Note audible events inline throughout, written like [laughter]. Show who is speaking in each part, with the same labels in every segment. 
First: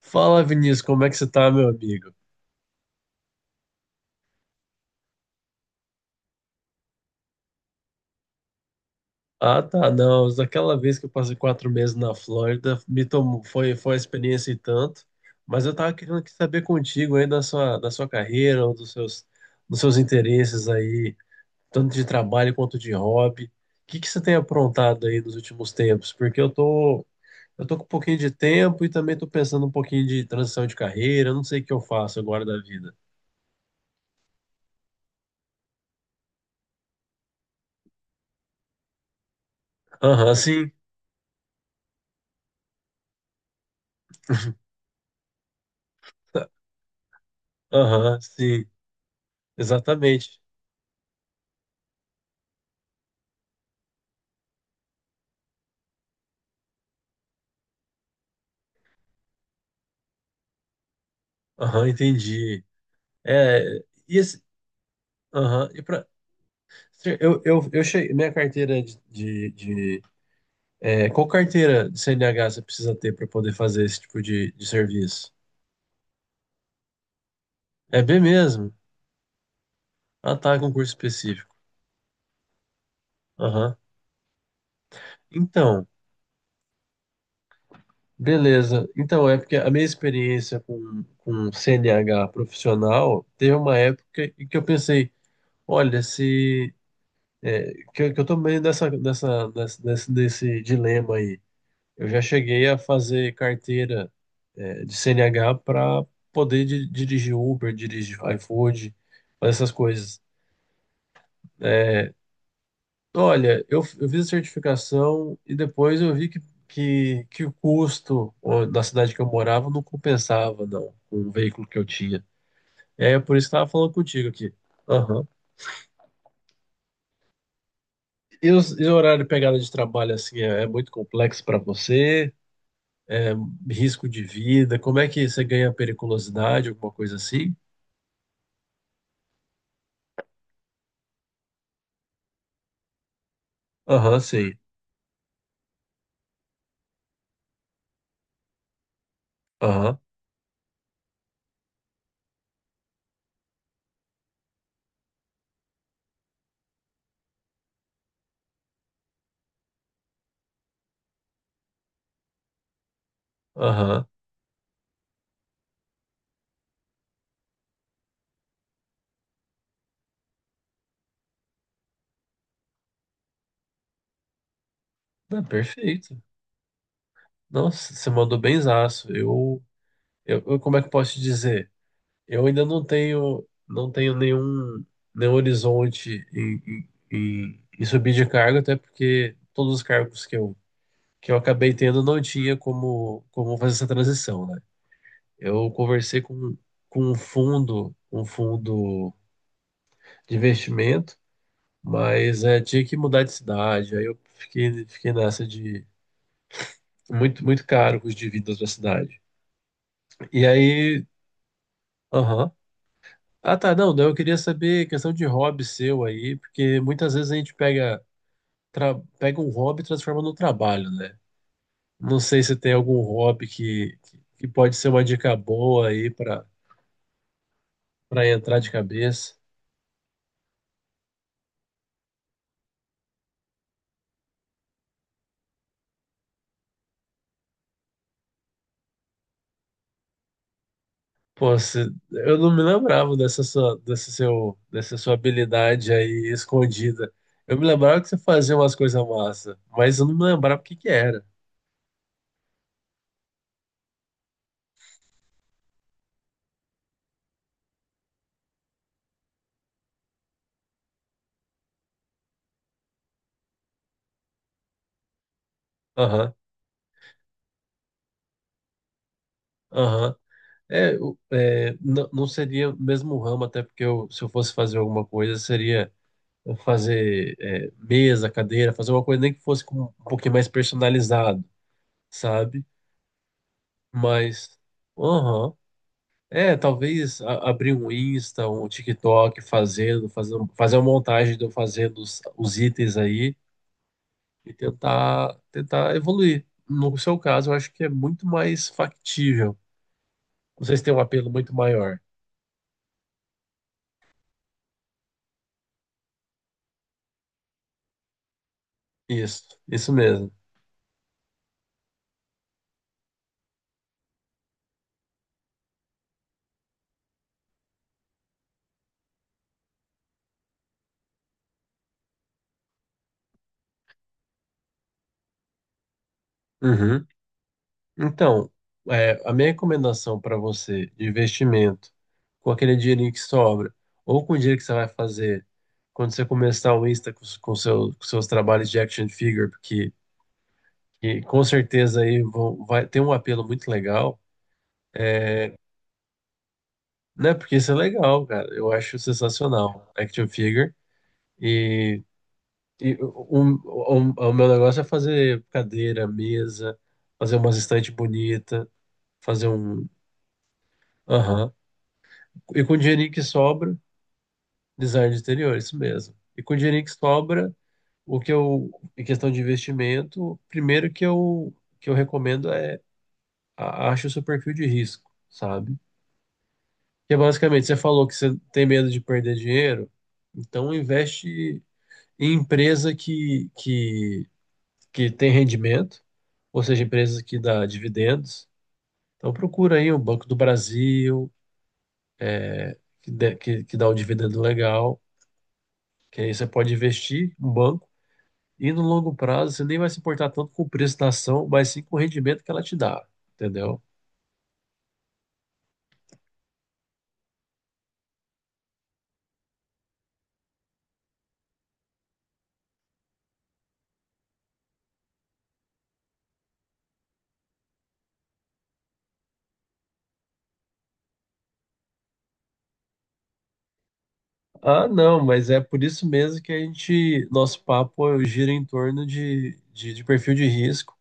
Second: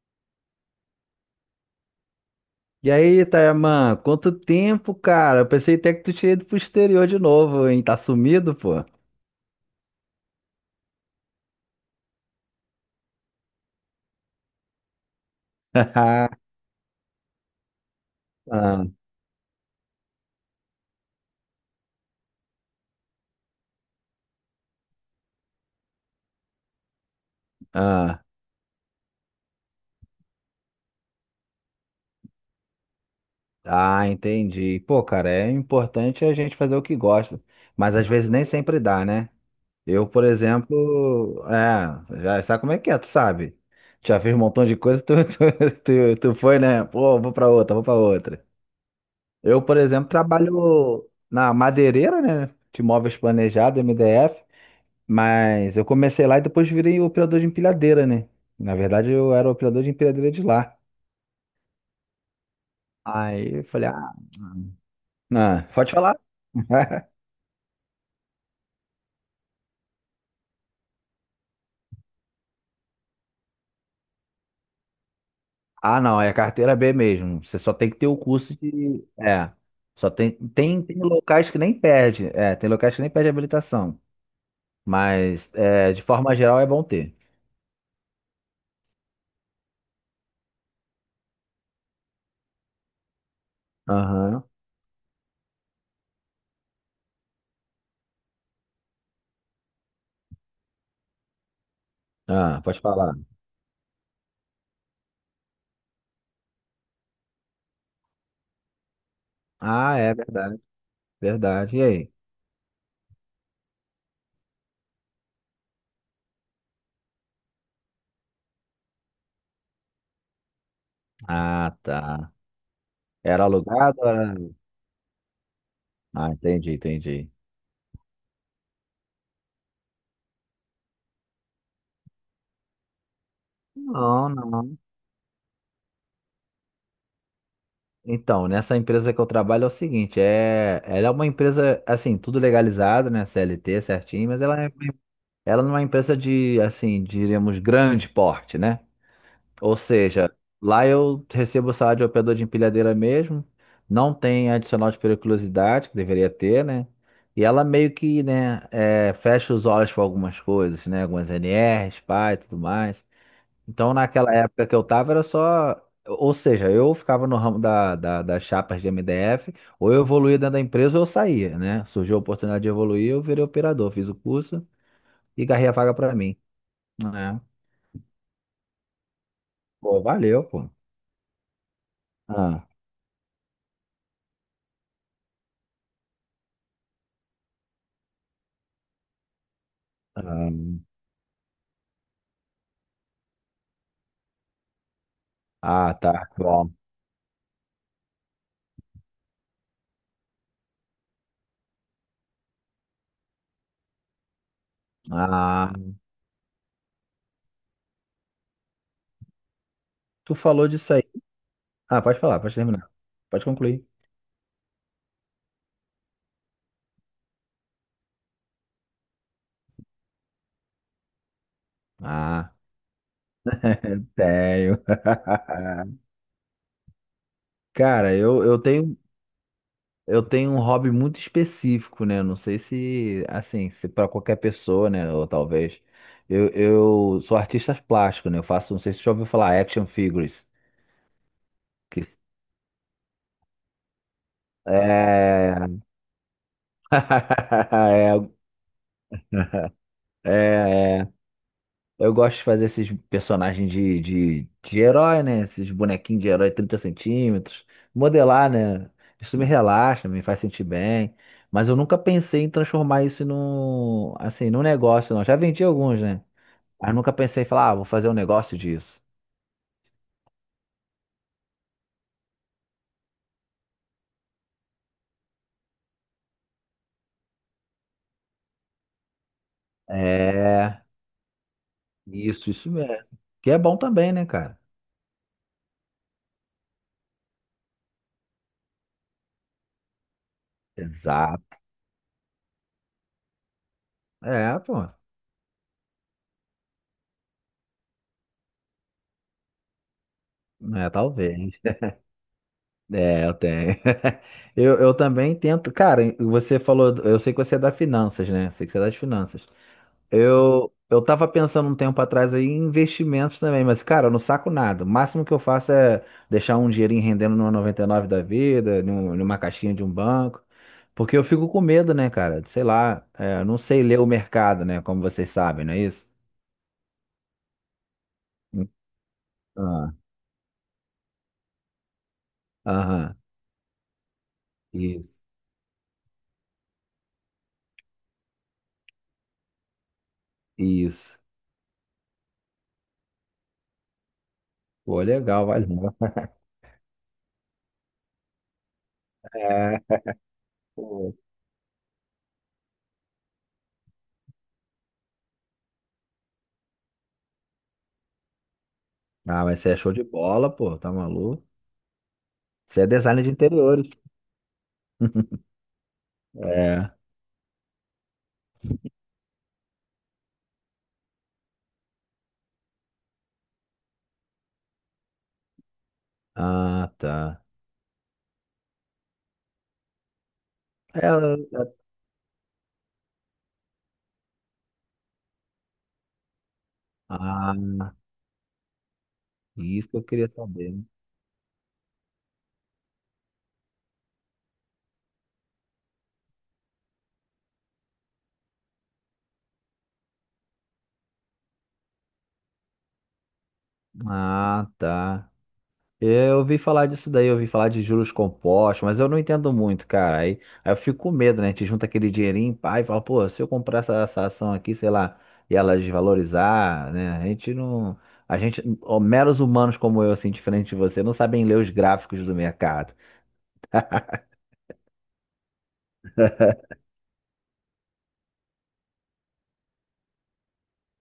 Speaker 1: Fala, Vinícius, como é que você tá, meu amigo?
Speaker 2: E aí, Tayaman, quanto tempo, cara? Eu pensei até que tu tinha ido pro exterior de novo, hein? Tá sumido, pô?
Speaker 1: Ah, tá, não. Daquela vez que eu passei quatro meses na Flórida, me tomou, foi uma experiência e tanto, mas eu
Speaker 2: [laughs]
Speaker 1: tava querendo
Speaker 2: Ah,
Speaker 1: aqui saber contigo aí da sua carreira, ou dos seus interesses aí, tanto de trabalho quanto de hobby. O que que você tem aprontado aí nos últimos tempos? Porque eu tô com um pouquinho
Speaker 2: ah,
Speaker 1: de tempo e também tô pensando um pouquinho de transição de carreira, eu não sei o que eu faço agora da vida.
Speaker 2: ah, entendi. Pô, cara, é importante a gente fazer o que gosta, mas às vezes nem sempre dá, né? Eu, por
Speaker 1: Aham, sim.
Speaker 2: exemplo, já sabe como é que é, tu sabe? Já fiz um montão
Speaker 1: [laughs]
Speaker 2: de coisa, tu, [laughs] tu foi, né? Pô, vou pra outra, vou pra
Speaker 1: Aham,
Speaker 2: outra.
Speaker 1: sim,
Speaker 2: Eu, por exemplo,
Speaker 1: exatamente.
Speaker 2: trabalho na madeireira, né? De móveis planejados, MDF. Mas eu comecei lá e depois virei operador de empilhadeira, né? Na verdade, eu era operador de empilhadeira de lá.
Speaker 1: Aham, entendi.
Speaker 2: Aí
Speaker 1: É,
Speaker 2: eu falei, ah.
Speaker 1: e esse,
Speaker 2: Ah,
Speaker 1: aham,
Speaker 2: pode falar?
Speaker 1: eu cheguei, minha carteira de- é, qual carteira de CNH você precisa ter para poder fazer esse tipo de serviço?
Speaker 2: Ah, não, é carteira B mesmo. Você só tem que
Speaker 1: É
Speaker 2: ter o
Speaker 1: B
Speaker 2: curso
Speaker 1: mesmo?
Speaker 2: de. É. Só tem,
Speaker 1: Ah, tá,
Speaker 2: tem,
Speaker 1: concurso
Speaker 2: tem locais
Speaker 1: específico.
Speaker 2: que nem perde. É, tem locais que nem perde
Speaker 1: Aham.
Speaker 2: habilitação. Mas,
Speaker 1: Então,
Speaker 2: de forma geral, é bom ter.
Speaker 1: beleza. Então, é porque a minha experiência com CNH profissional teve uma época
Speaker 2: Aham.
Speaker 1: em que eu pensei, olha, se, que eu tô meio nesse dilema aí. Eu já
Speaker 2: Ah,
Speaker 1: cheguei a
Speaker 2: pode falar.
Speaker 1: fazer carteira, de CNH para poder dirigir Uber, dirigir iFood, fazer essas
Speaker 2: Ah, é
Speaker 1: coisas.
Speaker 2: verdade, verdade. E aí?
Speaker 1: É, olha, eu fiz a certificação e depois eu vi que o custo, ó, da cidade que eu morava não compensava, não, com o veículo
Speaker 2: Ah,
Speaker 1: que eu tinha.
Speaker 2: tá.
Speaker 1: É por
Speaker 2: Era
Speaker 1: isso que eu estava falando
Speaker 2: alugado?
Speaker 1: contigo
Speaker 2: Era...
Speaker 1: aqui. Aham.
Speaker 2: Ah, entendi, entendi.
Speaker 1: E, e o horário de pegada de trabalho, assim, é muito complexo para você? Risco de
Speaker 2: Não, não.
Speaker 1: vida? Como é que você ganha periculosidade, alguma coisa assim?
Speaker 2: Então, nessa empresa que eu trabalho é o seguinte, ela é uma empresa, assim, tudo legalizado, né, CLT
Speaker 1: Aham,
Speaker 2: certinho, mas
Speaker 1: sei.
Speaker 2: ela ela não é uma empresa de, assim, diríamos, grande porte, né? Ou
Speaker 1: Aham,
Speaker 2: seja, lá eu recebo o salário de operador de empilhadeira mesmo, não tem adicional de periculosidade, que deveria ter, né? E ela meio que, né, fecha os olhos para algumas coisas, né, algumas NRs, PAI tudo mais. Então,
Speaker 1: aham.
Speaker 2: naquela época que eu tava, era só. Ou seja, eu ficava no ramo das chapas de MDF, ou eu evoluía dentro da empresa ou eu saía, né? Surgiu a oportunidade de evoluir, eu virei operador, fiz o curso
Speaker 1: Não,
Speaker 2: e garrei a vaga pra
Speaker 1: perfeito.
Speaker 2: mim. É.
Speaker 1: Nossa, você mandou benzaço.
Speaker 2: Pô, valeu, pô.
Speaker 1: Como é que eu posso te dizer? Eu ainda
Speaker 2: Ah,
Speaker 1: não tenho nenhum horizonte em subir de cargo, até porque todos os cargos que
Speaker 2: ah,
Speaker 1: eu, que eu acabei tendo não tinha como fazer essa transição, né? Eu
Speaker 2: ah,
Speaker 1: conversei
Speaker 2: tá.
Speaker 1: com,
Speaker 2: Bom.
Speaker 1: com um fundo de investimento, mas tinha que mudar de cidade. Aí eu fiquei nessa.
Speaker 2: Ah,
Speaker 1: Muito, muito caro os dividendos da cidade.
Speaker 2: tu
Speaker 1: E
Speaker 2: falou disso aí.
Speaker 1: aí.
Speaker 2: Ah, pode falar,
Speaker 1: Aham.
Speaker 2: pode terminar. Pode
Speaker 1: Ah, tá.
Speaker 2: concluir.
Speaker 1: Não, daí eu queria saber questão de hobby seu aí, porque muitas vezes a gente pega um hobby e transforma num trabalho, né? Não sei
Speaker 2: Ah,
Speaker 1: se tem algum hobby que pode
Speaker 2: tenho.
Speaker 1: ser uma
Speaker 2: [laughs]
Speaker 1: dica boa aí para
Speaker 2: Cara,
Speaker 1: para
Speaker 2: eu
Speaker 1: entrar de
Speaker 2: tenho.
Speaker 1: cabeça.
Speaker 2: Eu tenho um hobby muito específico, né? Não sei se, assim, se para qualquer pessoa, né? Ou talvez. Eu sou artista plástico, né? Eu faço, não sei se você já ouviu falar, action figures.
Speaker 1: Pô, se
Speaker 2: Que
Speaker 1: eu não me lembrava dessa sua
Speaker 2: é...
Speaker 1: habilidade aí escondida. Eu me lembrava que você
Speaker 2: [laughs]
Speaker 1: fazia umas coisas massa, mas eu não me
Speaker 2: é,
Speaker 1: lembrava o que que
Speaker 2: é, é.
Speaker 1: era.
Speaker 2: Eu gosto de fazer esses personagens de herói, né? Esses bonequinhos de herói 30 centímetros. Modelar, né? Isso me relaxa, me faz sentir bem. Mas eu nunca pensei em transformar isso num, assim, num negócio, não. Já vendi alguns, né?
Speaker 1: Aham,
Speaker 2: Mas nunca pensei em falar, ah, vou fazer um negócio disso.
Speaker 1: aham. Não seria o mesmo ramo, até porque eu, se eu fosse fazer alguma coisa, seria fazer, mesa, cadeira, fazer uma coisa nem que fosse com um pouquinho mais
Speaker 2: É,
Speaker 1: personalizado, sabe?
Speaker 2: isso mesmo. Que é bom também, né, cara?
Speaker 1: Mas, aham. É, talvez abrir um Insta, um TikTok fazendo, fazer uma montagem de eu
Speaker 2: Exato.
Speaker 1: fazendo os itens aí e
Speaker 2: É, pô.
Speaker 1: tentar evoluir. No seu caso, eu acho que é muito mais factível. Vocês
Speaker 2: É,
Speaker 1: têm um apelo muito
Speaker 2: talvez. [laughs]
Speaker 1: maior.
Speaker 2: É, eu tenho. [laughs] Eu também tento. Cara, você falou, eu sei que você é da finanças, né? Eu sei que você é das
Speaker 1: Isso,
Speaker 2: finanças.
Speaker 1: isso mesmo.
Speaker 2: Eu tava pensando um tempo atrás aí em investimentos também, mas, cara, eu não saco nada. O máximo que eu faço é deixar um dinheirinho rendendo numa 99 da vida, numa caixinha de um banco. Porque eu fico com medo, né, cara? Sei lá, eu não sei ler o mercado, né? Como vocês sabem, não é isso?
Speaker 1: Uhum. Então,
Speaker 2: Hum.
Speaker 1: a minha
Speaker 2: Ah,
Speaker 1: recomendação para você de investimento, com aquele dinheirinho
Speaker 2: aham,
Speaker 1: que sobra, ou com o dinheiro que você vai
Speaker 2: isso,
Speaker 1: fazer quando você começar o Insta com seus trabalhos de action figure, porque
Speaker 2: isso.
Speaker 1: que com certeza aí vai ter um apelo muito legal,
Speaker 2: Pô, legal, valeu.
Speaker 1: né? Porque isso é legal, cara. Eu acho
Speaker 2: É,
Speaker 1: sensacional, action figure.
Speaker 2: pô.
Speaker 1: E, e o meu negócio é fazer cadeira, mesa, fazer umas estantes bonitas,
Speaker 2: Ah,
Speaker 1: fazer
Speaker 2: mas você é
Speaker 1: um.
Speaker 2: show de bola, pô, tá maluco?
Speaker 1: Aham. E com o
Speaker 2: Você é
Speaker 1: dinheirinho que
Speaker 2: designer de
Speaker 1: sobra.
Speaker 2: interiores.
Speaker 1: Design de
Speaker 2: [laughs]
Speaker 1: interior, isso mesmo. E com o dinheiro que
Speaker 2: É.
Speaker 1: sobra, o que eu, em questão de investimento, primeiro que eu recomendo é acho o seu perfil de risco, sabe?
Speaker 2: Ah,
Speaker 1: Que é
Speaker 2: tá.
Speaker 1: basicamente, você falou que você tem medo de perder dinheiro, então
Speaker 2: É.
Speaker 1: investe em empresa que tem rendimento, ou seja, empresas que
Speaker 2: Ah,
Speaker 1: dá dividendos. Então procura
Speaker 2: isso
Speaker 1: aí
Speaker 2: que
Speaker 1: o
Speaker 2: eu
Speaker 1: Banco
Speaker 2: queria
Speaker 1: do
Speaker 2: saber.
Speaker 1: Brasil, que dá um dividendo legal, que aí você pode investir no banco. E no longo prazo, você nem vai se importar tanto com o preço da ação, mas sim com o rendimento que ela te dá, entendeu?
Speaker 2: Ah, tá. Eu ouvi falar disso daí, eu ouvi falar de juros compostos, mas eu não entendo muito, cara. Aí eu fico com medo, né? A gente junta aquele dinheirinho, pai, e fala, pô, se eu comprar essa ação aqui, sei lá, e ela desvalorizar, né? A gente não. A gente, ó, meros humanos como eu, assim, diferente de você, não sabem ler os gráficos do mercado.
Speaker 1: Ah, não, mas é por isso mesmo que nosso papo gira em torno de perfil de risco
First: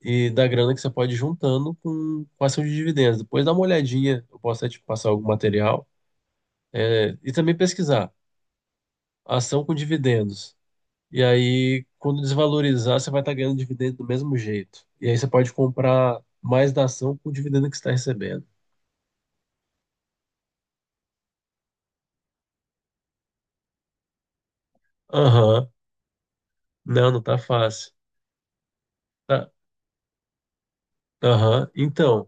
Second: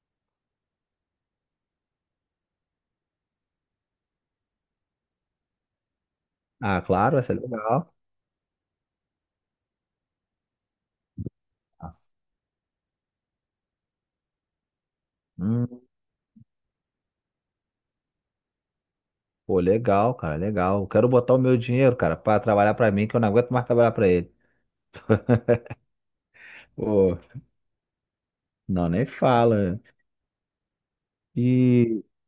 Speaker 1: e da grana que você pode ir juntando com ação de dividendos. Depois dá uma olhadinha, eu posso até te passar algum material,
Speaker 2: Ah, claro,
Speaker 1: né? E
Speaker 2: essa é
Speaker 1: também
Speaker 2: legal.
Speaker 1: pesquisar ação com dividendos. E aí, quando desvalorizar, você vai estar ganhando dividendo do mesmo jeito. E aí você pode
Speaker 2: Hum,
Speaker 1: comprar mais da ação com o dividendo que você está recebendo.
Speaker 2: pô, legal, cara, legal. Quero botar o meu dinheiro, cara, pra trabalhar pra mim, que eu não aguento mais trabalhar pra ele.
Speaker 1: Aham. Não,
Speaker 2: Pô.
Speaker 1: não tá fácil.
Speaker 2: Não, nem
Speaker 1: Tá.
Speaker 2: fala.
Speaker 1: Aham,
Speaker 2: E
Speaker 1: então,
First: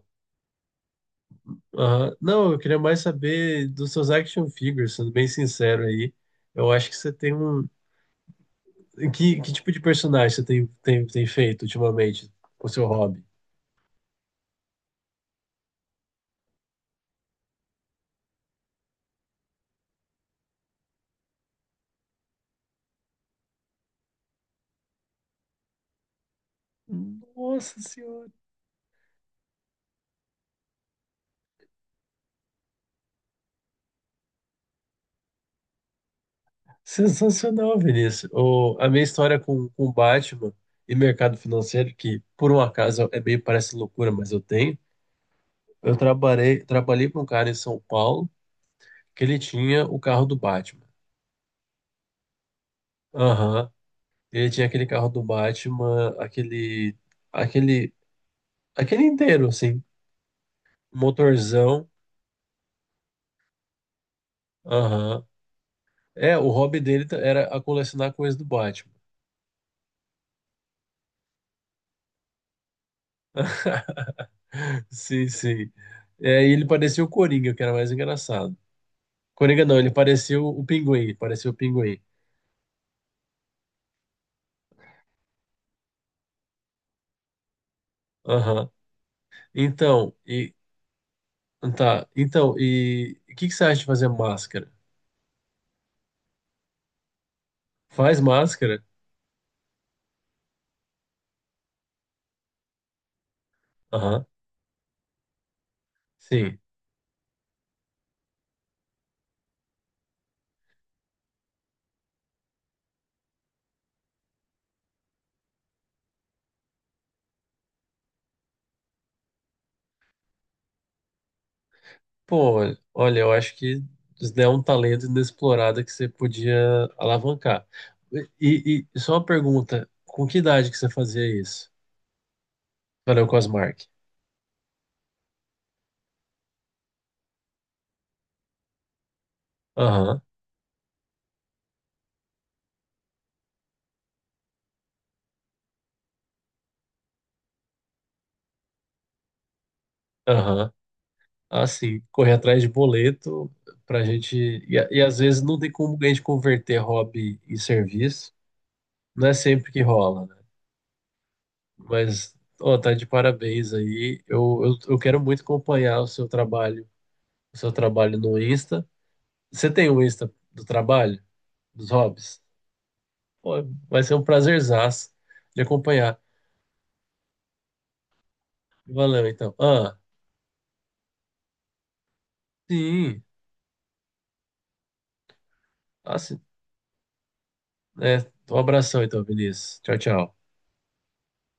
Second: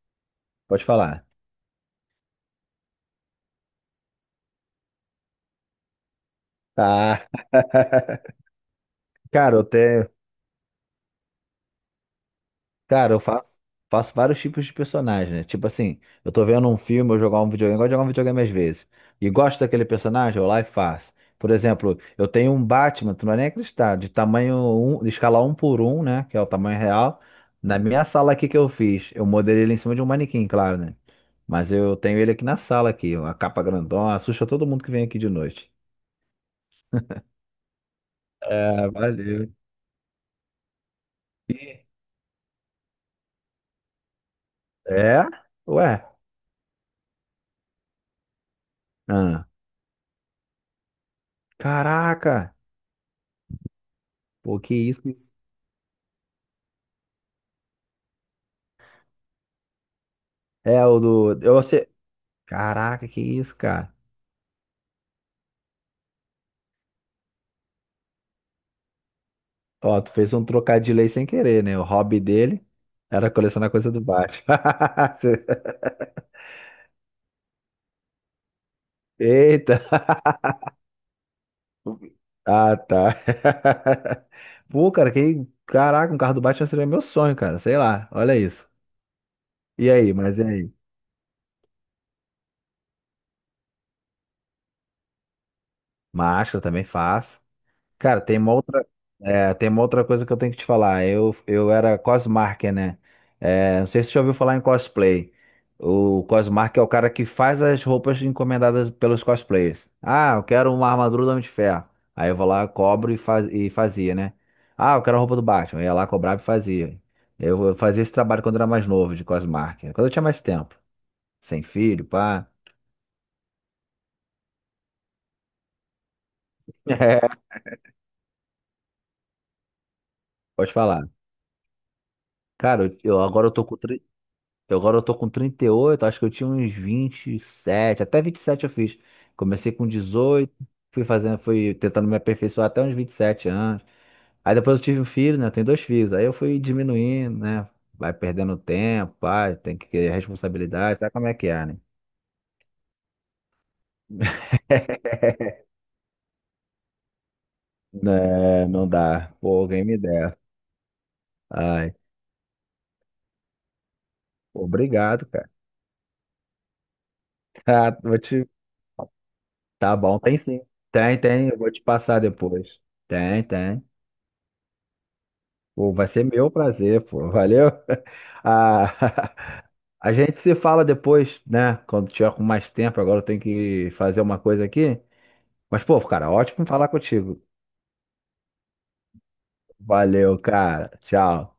Speaker 2: pode falar.
Speaker 1: aham. Não, eu queria mais saber dos seus action figures, sendo bem sincero aí. Eu acho que você
Speaker 2: Tá.
Speaker 1: tem um.
Speaker 2: [laughs]
Speaker 1: Que
Speaker 2: Cara, eu
Speaker 1: tipo de
Speaker 2: até,
Speaker 1: personagem você tem feito ultimamente com o seu
Speaker 2: cara, eu
Speaker 1: hobby?
Speaker 2: faço, faço vários tipos de personagem, né? Tipo assim, eu tô vendo um filme, eu jogar um videogame, eu gosto de jogar um videogame às vezes. E gosto daquele personagem, eu vou lá e faço. Por exemplo, eu tenho um Batman, tu não vai nem acreditar, de tamanho um, de escala um por um, né? Que é o tamanho real. Na
Speaker 1: Nossa
Speaker 2: minha
Speaker 1: senhora!
Speaker 2: sala aqui que eu fiz, eu modelei ele em cima de um manequim, claro, né? Mas eu tenho ele aqui na sala aqui, uma capa grandona, assusta todo mundo que vem aqui de noite.
Speaker 1: Sensacional, Vinícius. A
Speaker 2: É,
Speaker 1: minha história
Speaker 2: valeu.
Speaker 1: com Batman e mercado
Speaker 2: Sim.
Speaker 1: financeiro, que por um acaso é meio parece loucura, mas eu tenho.
Speaker 2: É?
Speaker 1: Eu
Speaker 2: Ué.
Speaker 1: trabalhei, trabalhei para um cara em São Paulo que ele
Speaker 2: Ah.
Speaker 1: tinha o carro do Batman.
Speaker 2: Caraca.
Speaker 1: Aham. Ele
Speaker 2: Pô,
Speaker 1: tinha
Speaker 2: que
Speaker 1: aquele
Speaker 2: isso?
Speaker 1: carro
Speaker 2: Que
Speaker 1: do
Speaker 2: isso?
Speaker 1: Batman, aquele, aquele inteiro, assim,
Speaker 2: É, o do. Eu,
Speaker 1: motorzão.
Speaker 2: você... Caraca, que isso, cara.
Speaker 1: Aham. É, o hobby dele era a colecionar coisas do Batman.
Speaker 2: Ó, tu fez um trocadilho aí sem querer, né? O hobby dele era colecionar coisa do
Speaker 1: [laughs]
Speaker 2: baixo.
Speaker 1: Sim, sim.
Speaker 2: [laughs]
Speaker 1: É, e ele parecia o Coringa, que era mais engraçado. Coringa
Speaker 2: Eita.
Speaker 1: não, ele parecia o Pinguim, ele parecia o Pinguim.
Speaker 2: Ah, tá. [laughs] Pô, cara, que. Caraca, um carro do Batman seria meu sonho, cara. Sei lá, olha isso.
Speaker 1: Aham.
Speaker 2: E
Speaker 1: Então,
Speaker 2: aí, mas e
Speaker 1: e
Speaker 2: aí?
Speaker 1: tá, então, e o que que você acha de fazer máscara?
Speaker 2: Macho, eu também faço.
Speaker 1: Faz
Speaker 2: Cara, tem uma
Speaker 1: máscara?
Speaker 2: outra, tem uma outra coisa que eu tenho que te falar. Eu era cosmarker, né? Não sei se você já
Speaker 1: Aham.
Speaker 2: ouviu falar em cosplay. O
Speaker 1: Sim.
Speaker 2: cosmarker é o cara que faz as roupas encomendadas pelos cosplayers. Ah, eu quero uma armadura do Homem de Ferro. Aí eu vou lá, cobro e, faz, e fazia, né? Ah, eu quero a roupa do Batman. Eu ia lá, cobrava e fazia. Eu fazia esse trabalho quando era mais novo, de cosmarker. Quando eu tinha mais tempo. Sem filho, pá.
Speaker 1: Pô, olha, eu acho que isso daí é um talento inexplorado que você podia
Speaker 2: [laughs] É.
Speaker 1: alavancar. E só uma pergunta, com que idade
Speaker 2: Pode
Speaker 1: que você
Speaker 2: falar.
Speaker 1: fazia isso?
Speaker 2: Cara,
Speaker 1: Valeu,
Speaker 2: agora eu tô com.
Speaker 1: Cosmark.
Speaker 2: Eu agora eu tô com 38, acho que eu tinha uns 27, até 27 eu fiz. Comecei com
Speaker 1: Aham,
Speaker 2: 18, fui fazendo, fui tentando me aperfeiçoar até uns 27 anos. Aí depois eu tive um filho, né? Eu tenho dois filhos. Aí eu fui diminuindo, né? Vai perdendo tempo, pai, tem que ter
Speaker 1: aham.
Speaker 2: responsabilidade, sabe como é que
Speaker 1: Ah,
Speaker 2: é, né?
Speaker 1: sim, correr atrás de boleto pra gente... E
Speaker 2: [laughs]
Speaker 1: às vezes não tem como a gente converter hobby em serviço.
Speaker 2: Né, não
Speaker 1: Não
Speaker 2: dá.
Speaker 1: é
Speaker 2: Pô,
Speaker 1: sempre que
Speaker 2: alguém me
Speaker 1: rola, né?
Speaker 2: der. Ai,
Speaker 1: Mas, ó, tá de parabéns aí. Eu quero
Speaker 2: obrigado,
Speaker 1: muito
Speaker 2: cara.
Speaker 1: acompanhar o
Speaker 2: [laughs]
Speaker 1: seu
Speaker 2: Tá,
Speaker 1: trabalho
Speaker 2: vou
Speaker 1: no
Speaker 2: te...
Speaker 1: Insta. Você tem
Speaker 2: Tá
Speaker 1: o
Speaker 2: bom,
Speaker 1: Insta
Speaker 2: tem sim.
Speaker 1: do
Speaker 2: Tem,
Speaker 1: trabalho,
Speaker 2: tem, eu vou te
Speaker 1: dos
Speaker 2: passar
Speaker 1: hobbies?
Speaker 2: depois. Tem,
Speaker 1: Pô,
Speaker 2: tem.
Speaker 1: vai ser um prazerzaço de
Speaker 2: Pô, vai
Speaker 1: acompanhar.
Speaker 2: ser meu prazer, pô. Valeu. [laughs]
Speaker 1: Valeu, então.
Speaker 2: A,
Speaker 1: Ah,
Speaker 2: [laughs] a gente se fala depois, né? Quando tiver com mais tempo, agora
Speaker 1: sim.
Speaker 2: eu tenho que fazer uma coisa aqui. Mas, pô,
Speaker 1: Ah,
Speaker 2: cara,
Speaker 1: sim.
Speaker 2: ótimo falar contigo.
Speaker 1: É, um abração, então, Vinícius. Tchau, tchau.
Speaker 2: Valeu, cara. Tchau.